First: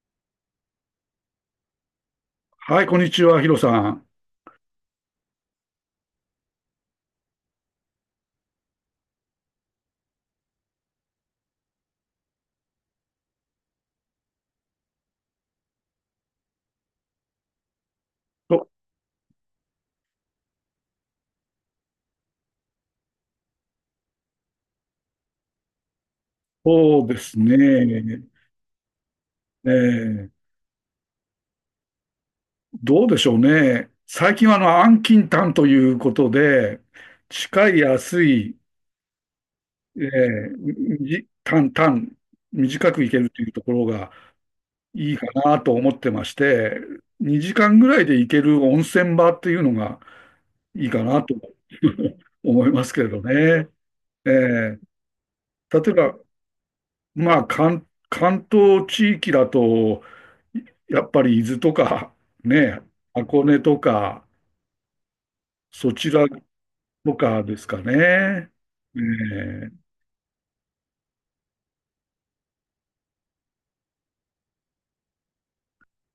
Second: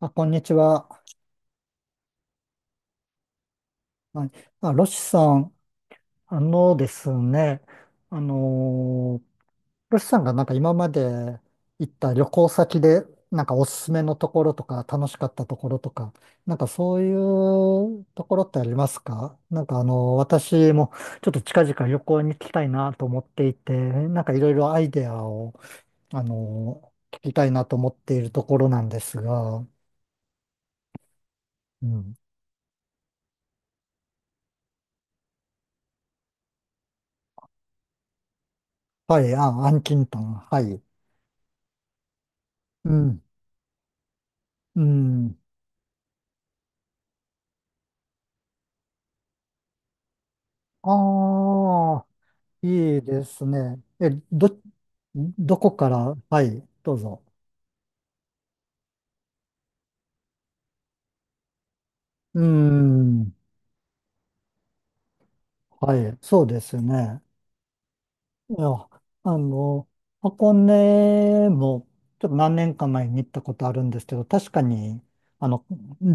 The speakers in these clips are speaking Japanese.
あ、こんにちは。はい、こんにちは、ヒロさん。はい。あ、ロシさん、あのですね、あのーロシさんがなんか今まで行った旅行先で、なんかおすすめのところとか、楽しかったところとか、なんかそういうところってあそりますか？なんか私もちょっと近々旅行に行きたいなと思っていて、なんかいろいろアイデアを、そうで聞きすたいなと思っていね。るところなんですが。えーうん。どうでしょうね。最近はあの、安近短ということで、近い、安い、はい、あ、アンキえントン、ー、はい。み短、短、う短くいけん。るというところがういいかん。なと思ってまして、2時間ぐらいで行ける温泉場っていうのがいいかなと ああ、思いますいいけれどですね。ね。えーどこ例かえら、ば、はい、どうぞ。まあ、関東地域だと、やっぱり伊豆とか、うーね、ん。箱根とか、そはちい、らそうですとね。かですかね。いや、えあえ、の、箱根も、ちょっと何年か前に行ったことあるんですけど、確かに、あの、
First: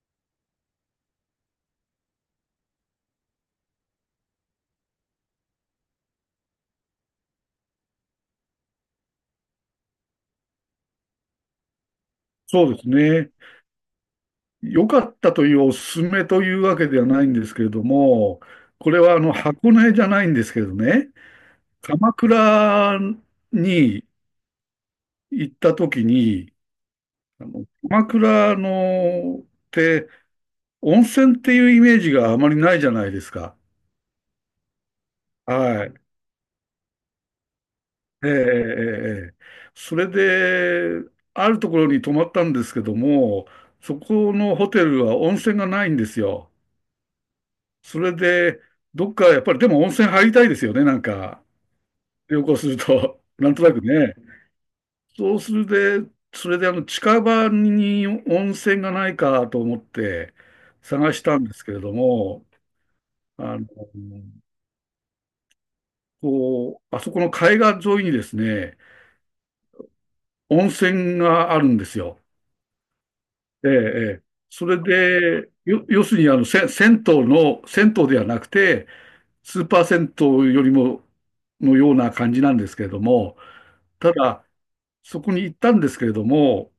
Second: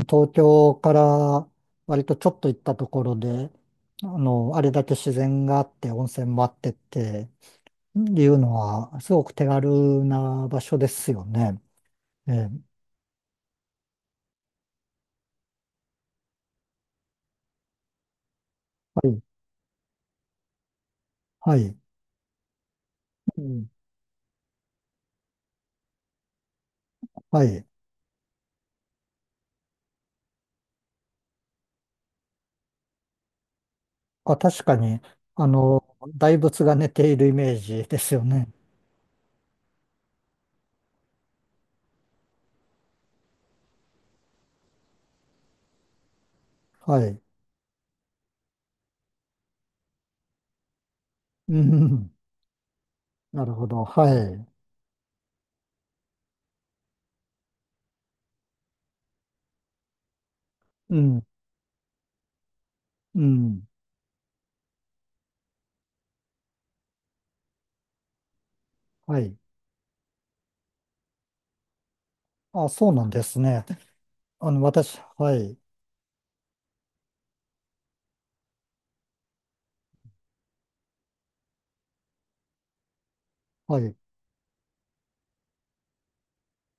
東京から割とちょっと行ったところで、あれだけ自然があって、温泉もあってっていうのは、すごく手軽な場所ですよね。えそえ、うですね。良かったというおすすめというわけではないんですけれども、これははあいの箱根じゃないんですけどね、はい。鎌倉うん、に行った時に、はあい。の鎌倉のって温泉っていうイメージがあまりないじゃないですか。あ、確かに、はい。大仏が寝ているイメージですよええええね。ええ、それで、あるところに泊まったんですけども、そこのホテルは温泉がないんですよ。はい。それで、どっかやっぱりでも温泉入りたいですよね、なんか、うん。旅行すると、ななるんとほなくど。はね。い。そうするで、それであの近場に温泉がないかと思ってう探しん。たんですけれども、うあの、ん。こう、あそこの海岸沿いにですね、はい。温泉があるんですよ。あ、そうなんですね。ええ、ええ。それ私、はで、い。要するにあの、銭湯ではなくて、スーパー銭湯よりも、のような感じなんですけれども、はい。ただ、そこに行ったんですけれども、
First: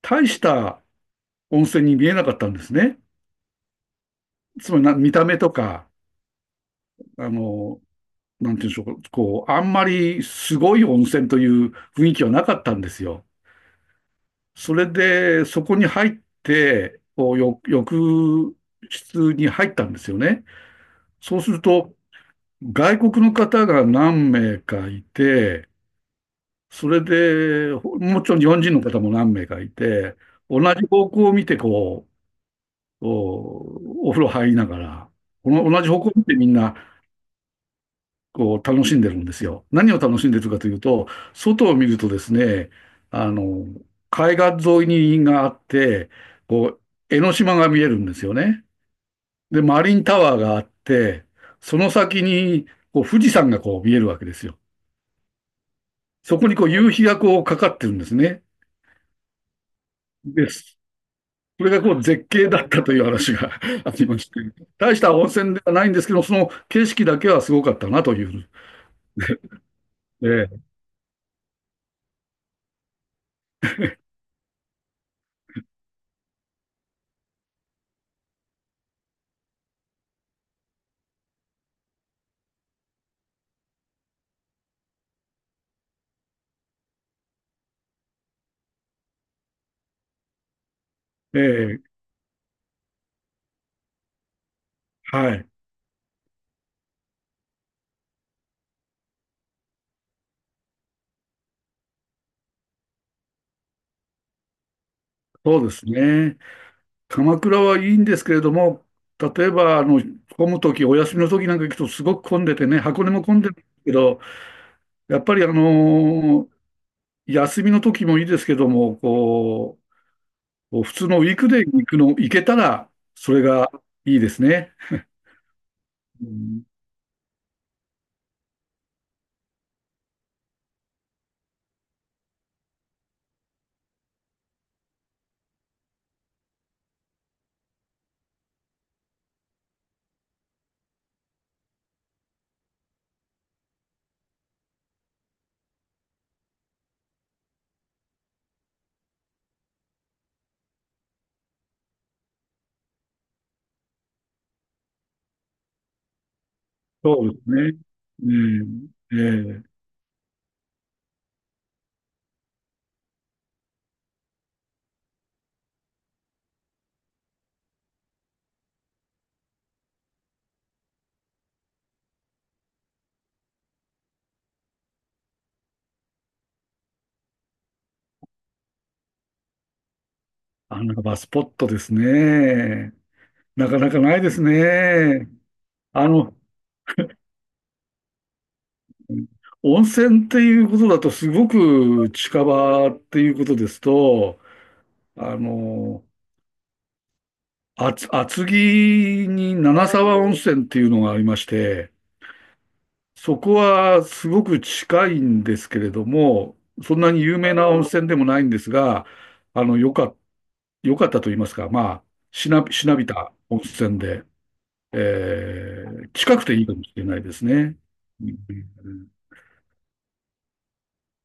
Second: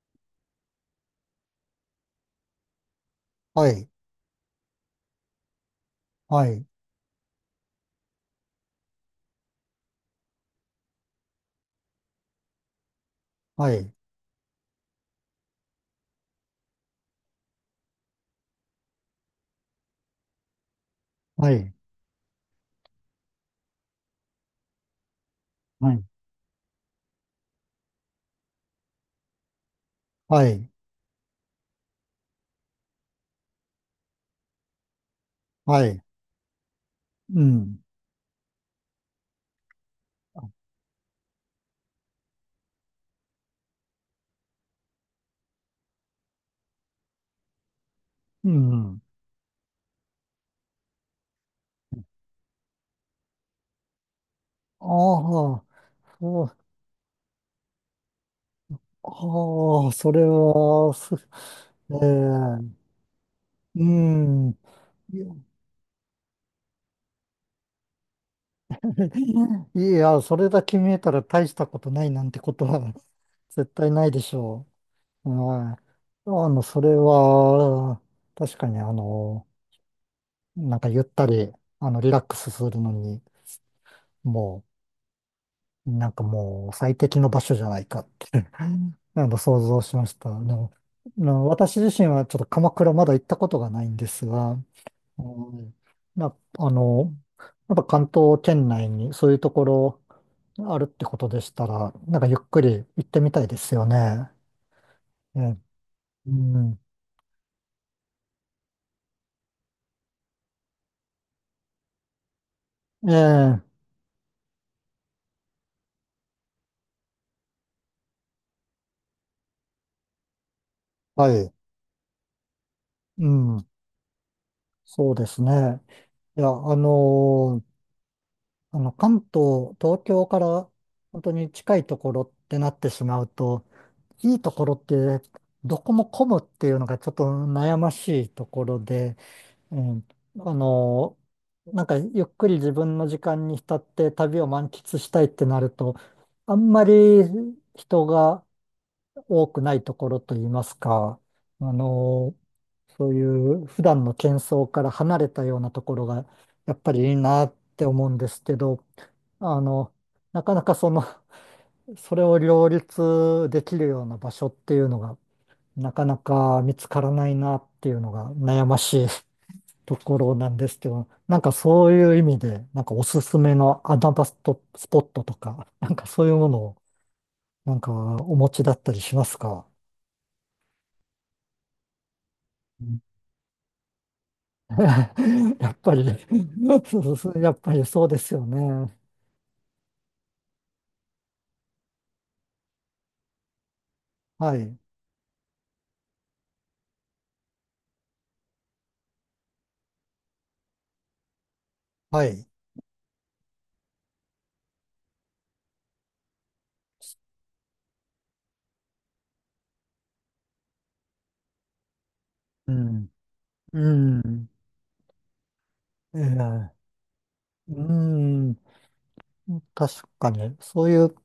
大した温泉に見えなかったんですね。はい。つまりな、見た目とか、はい。あの、なんていうんでしょうか、こう、あんまりすごい温泉という雰囲気はなかったんですよ。はい。それで、そこに入って、こう、浴室に入ったんですよね。そうすはるい。と、外国の方が何名かいて、はい。それで、もちろん日本人の方も何名かいて、は同い。じ方向を見て、こう、お風呂入りながら、この同はじ方い。向を見てみんな、うん。こう、楽しんでるんですよ。何を楽しんでるかというと、外を見るとですね、あの、海岸沿いにがあって、こう、江ノ島が見えるんですようね。ん。で、マリンタワーがあって、その先に、こう、富士山がこう見えるわけですよ。ああ、そそこにう、こう夕日がこうかかってるんですね。ああ、それで、そは、れがこえう絶景だっえ、たという話が う ありまして、ん。大したいや、 温泉ではないんですけど、その景色だけはすごかったなという。いや、それえだけ見えたら大したことないなんてことは 絶対ないでしょう。はい。それは、確かになんかゆったり、リラックスするのに、もう、なんかもう最適の場所じゃないかって 想像しました。え私ええ、自身はちょっと鎌倉まだ行ったことがないんですが、うはい。ん、な、あの、やっぱ関東圏内にそういうところあるってことでしたら、なんかゆっくり行ってみたいですよね。ええ、そうですうね。ん、鎌倉はいいんですけれども、例えば、あの、混むとき、お休みのときなんか行くとすごく混んでてね、箱根えも混んでるえ、けど、やっぱり休みのときもいいですけども、こう、こう普通のウはィークい、デーに行くの、行けたら、うそれん、がいいですね。そうですね。ういや、ん、関東、東京から本当に近いところってなってしまうと、いいところってどこも混むっていうのがちょっと悩ましいところで、ええ、あの、なんかゆっくり自分の時間に浸って旅を満喫したいってなると、あんまり人が多くないところといいますか、あの、そういう普段の喧騒から離れたようなところがやっぱりいいそうでなすっね。て思うんですけど、うえ、あええ。の、なかなかその、それを両立できるような場所っていうのが、なかなか見つからないなっていうのが悩ましいところなんですけど、なんかそういう意味で、なんかおすすめの穴場ストスポットとか、なんかそういうものを、なんかお持ちだったりしますか？あ、なんかバスポットですうね。ん。 なかなかないですね。やっぱりあの、そうそう、やっぱりそうですよね。温泉っていうことだと、すごく近場っていうことですと、はい、あの、厚木に七沢温泉っていうのがありまして、はい。そこはすごく近いんですけれども、そんなに有名な温泉でもないんですが、あの、よかったと言いますか、まあ、うしなびん、た温う泉で、ん、え近くていいえ、かもしれないですね。ううん、ん、確かに、そういう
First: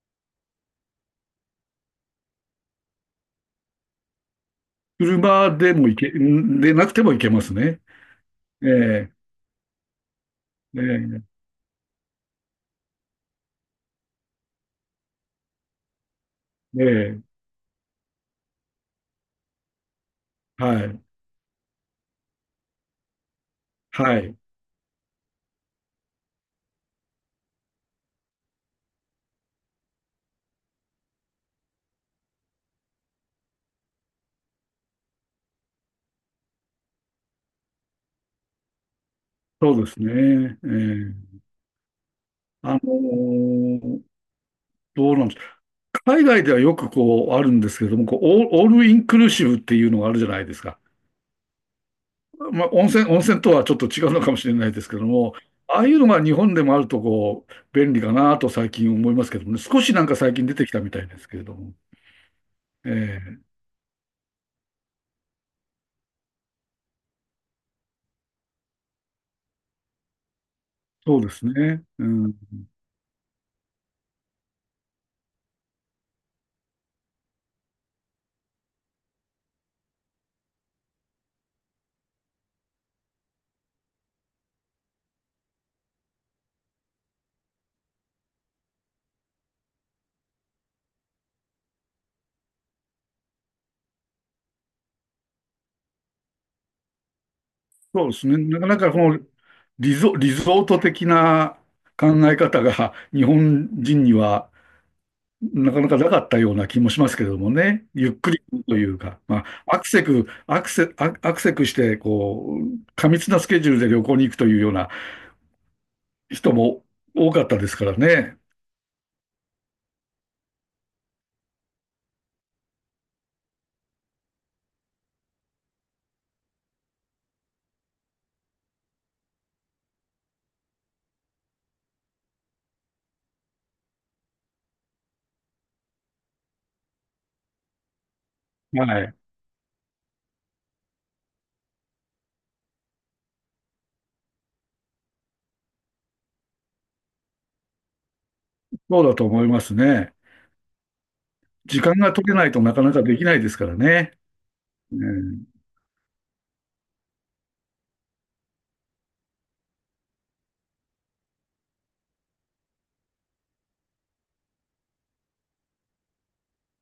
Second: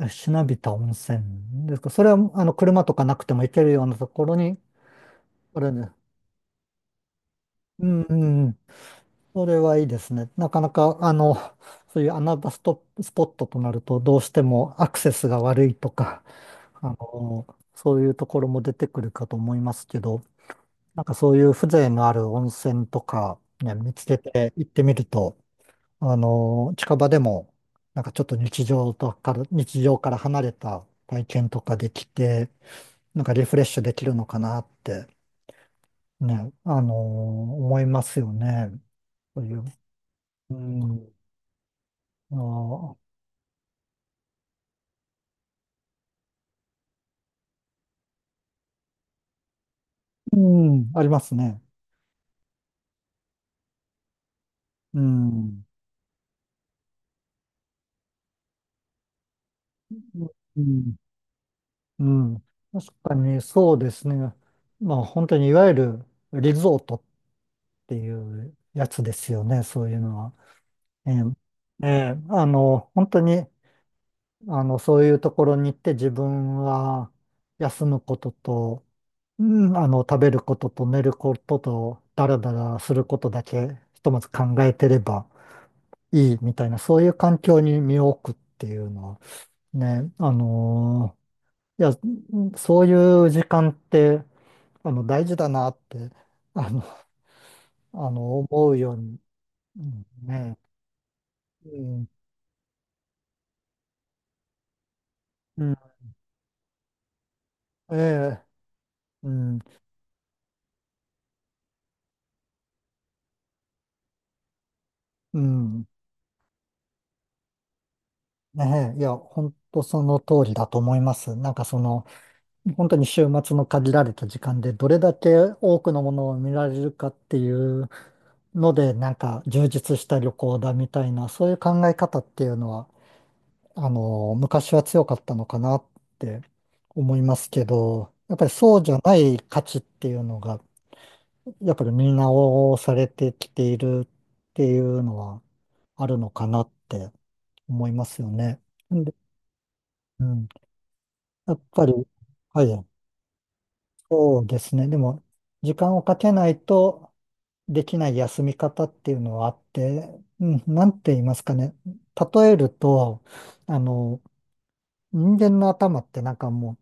しなびた温泉ですか？それは、車とかなくても行けるようなところに、車これでもね、行け、んでなくても行けますね。うん、うん、ええそれはいいですね。なかなか、えそういう穴場スポットとなると、どうしてもアクセスが悪いとか、あえええ、の、そういうところも出てくるかと思いますけど、はない、んかそういう風情のある温泉とか、ね、見つけはい、て行ってみると、近場でも、なんかちょっと日常から離れた体験とかできて、なんかリフレッシュできるのかなって、ね、思いますよね。そういう。そうですうね。えん、え、ああのあ、ーどうなんですか。海外ではよくこうあるんですけれども、こうオールインクルーシブっていうのがあるじゃないですうか。ん、ありますね。まあ、温泉とはちょっと違うのかもしれないですけうども、ん、ああいうのが日本でもあるとこう便利かなと最近思いますけどもね、少しなんか最近出うてきたみん、たいですけれども。うん。確えかにねえ、そうですね。まあ本当にいわゆるリゾートっていうやつですよね、そういうのは。えそうですね。え、えうえ、ん、本当に、そういうところに行って自分は休むことと、うん、食べることと寝ることと、だらだらすることだけ、ひとまず考えてればいいみたいな、そういう環境に身を置くっていうのは、ね、いや、そういう時間って、大事だなって、あの、そうですね。なか思うなかようこに、のうんリね、ゾート的なうん、考え方が 日本人にはうなん、かなかなかったような気もしますけれどもね。えゆっくりえ、というか、うまん、あ、アクセクして、こう、過密なスケジュールで旅行に行くというようなうん、人も多かったですからね。ねえ、いや、本当その通りだと思います。なんか本当に週末の限られた時間でどれだけ多くのものを見られるかっていうので、なんか充実した旅行だみたいな、そういう考え方っていうのは、昔は強かったのかなって思いますけど、やっぱりそうはじゃい。ない価値っていうのが、やっぱり見直されてきているっていうのはあるのかなって思いますよね。なそうんで、だと思いますね。うん、やっ時ぱり、間が取れないとはなかい、なかできないですからね。そうですね。うでも、ん、時間をかけないとできない休み方っていうのはあって、うん、なんて言いますかね。例えると、あの、人間の頭ってなんかもう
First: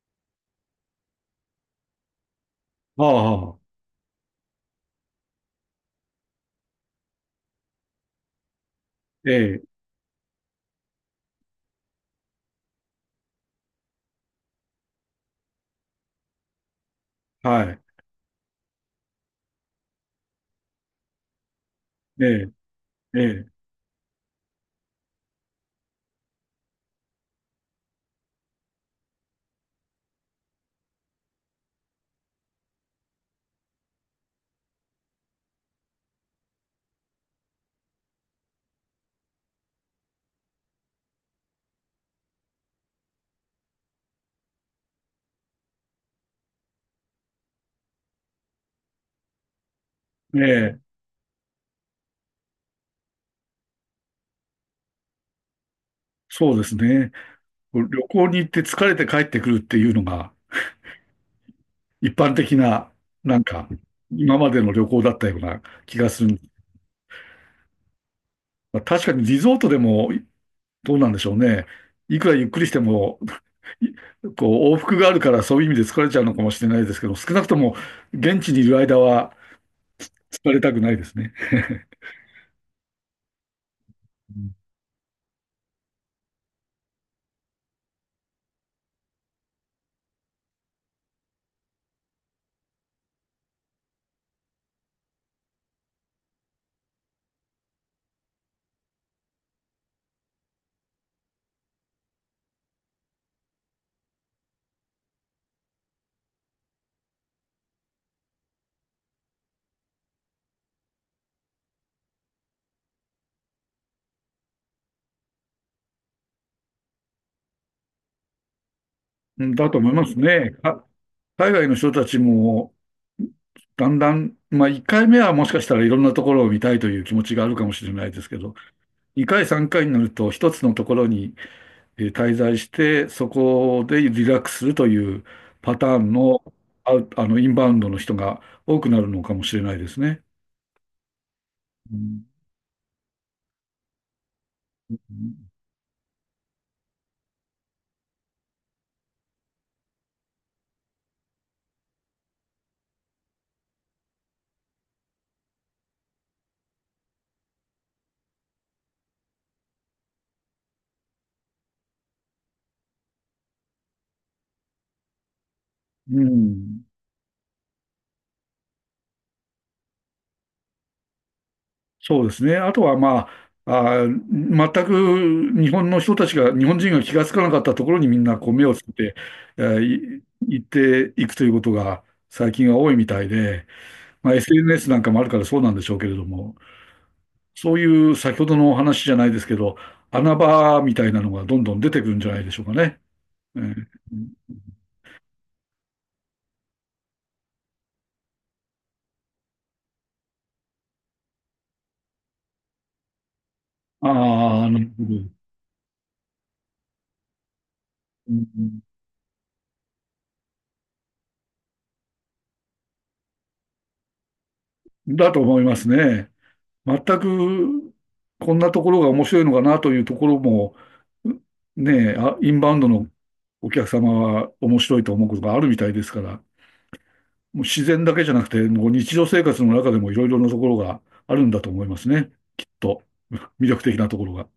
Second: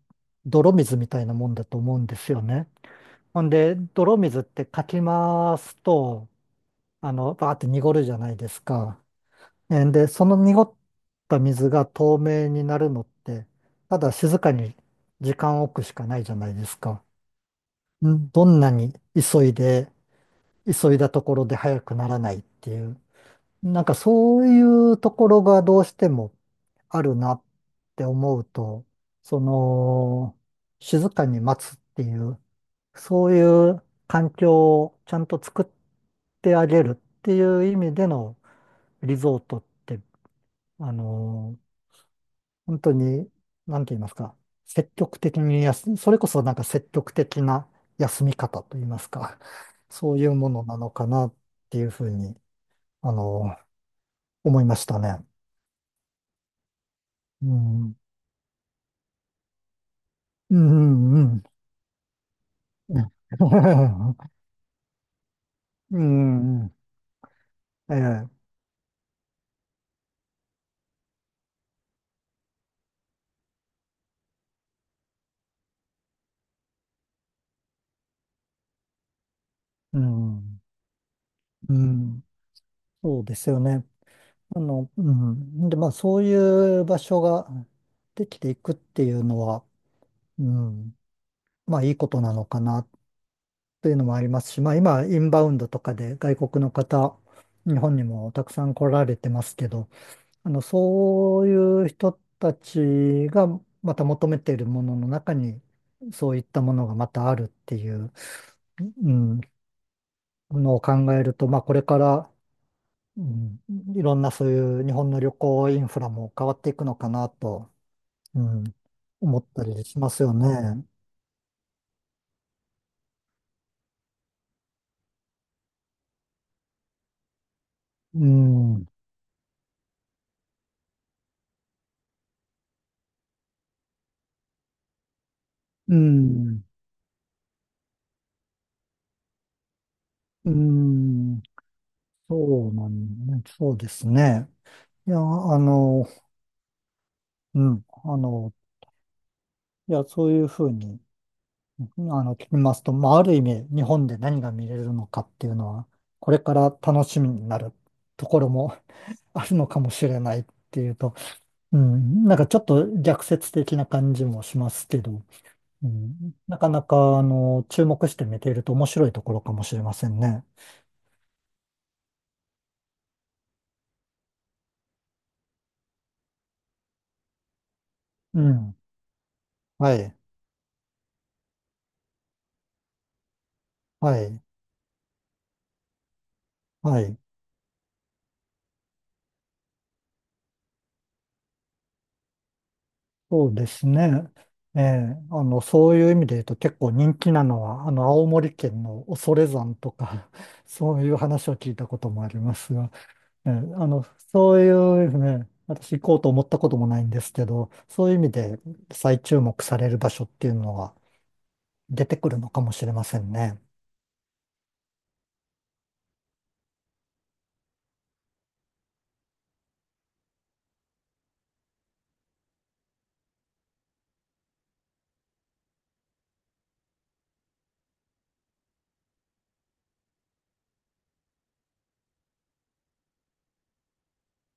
泥水みたいなもんだと思うんですよね。あほんあ、で、泥水ってかき回すと、バーって濁るじゃないですか。ええ、で、その濁った水が透明になるのって、ただ静かに時間を置くしかないじゃないですか。はい。どんなに急いで、急いだところで早くならえないっえ、ていう。ええ。なんかそういうところがどうしてもあるなって思うと、その、静かに待つっていう、そういう環境をちゃんと作ってあげるっていう意味でのリゾートって、あの、本当に、なんて言いますか、積極的にそれこそなんか積極的な休み方と言いますか、そういうえものなえ、のかなっていうふうに、あの、思いましたね。そうですね。う旅ん行に行って疲れて帰ってくるっていうのがうんうん。一般的な、なんか、今までの旅行だったようなう気がする。ん。うん、ええ。まあ、確かにリゾートでもどうなんでしょうね。いくらゆっくりしても、いこう往復があるからそういう意味で疲れちゃうのかもしれないですけど、少なくとも現地にいる間はう疲れん。たくないですね。うん。そうですよね。うん。で、まあ、そういう場所ができていくっていうのは、うん。まあ、いいことなのかなっていうのもありますし、まあ、今、インバウンドとかで外国の方、日本にもたくさん来られてますけど、そういう人たちがまた求めているものの中に、そういったものがまたあるっていう。うんのを考えると、まあ、これから、うん、いろんなそういう日本の旅行インフラも変わっていくのかなと、うん、思っうんただとり思いしまますすよね。ね。海外の人たちも、だんだん、まあ、1回目はもしかしたらいろんなところを見たいという気持ちがあるかもしれないでうすけど、ん、2回、3回になると、一つのところに滞在して、そこでリラックスするというパタうーンの、ん、あ、あの、インバウンドの人が多くなるのかもしれないですね。うん、うん。そうなんね、そうですね。いや、うん、いや、そういうふうに、うん、聞きますと、まあ、ある意味、日本で何が見れるのかっていうのは、これから楽しみになるところも あるのかもしれないっていうと、うん、なんかちょっと逆説的な感じもしますけど、ううん、なかなん、か、注目して見ていると面白いところかもしれませんね。そうですね。あとはまあ、あー、全く日本の人たちが、日本人が気がつかなかったところにみんなうこう目ん。をつけて、えはい。ーい行っていくということが最近は多いみたいで、はまあ、い。SNS なんかもあるからそうなんでしょうけれども、はい。そういう先ほどのお話じゃないですけど、穴場みたいなのがどんどん出てくるんじゃないでしょうかね。そうえでー、すね。ええ、そういう意味で言うと結構人気なのは、青森県の恐山とか、そういう話を聞いたこともありますが、ええ、そうあいあ、なるほうど。ね、私行こうと思ったこともないんですけど、そういう意味うでん再注目される場所っていうのは、出てくるのかもしれませんね。だと思いますね。全くこんなところが面白いのかなというところも、ねえ、あ、インバウンドのお客様は面白いと思うことがあるみたいですから、もう自然だけじゃなくて、もう日常生活の中でもいろいろなところがあるんだと思いますね。きっと、魅力的なところが。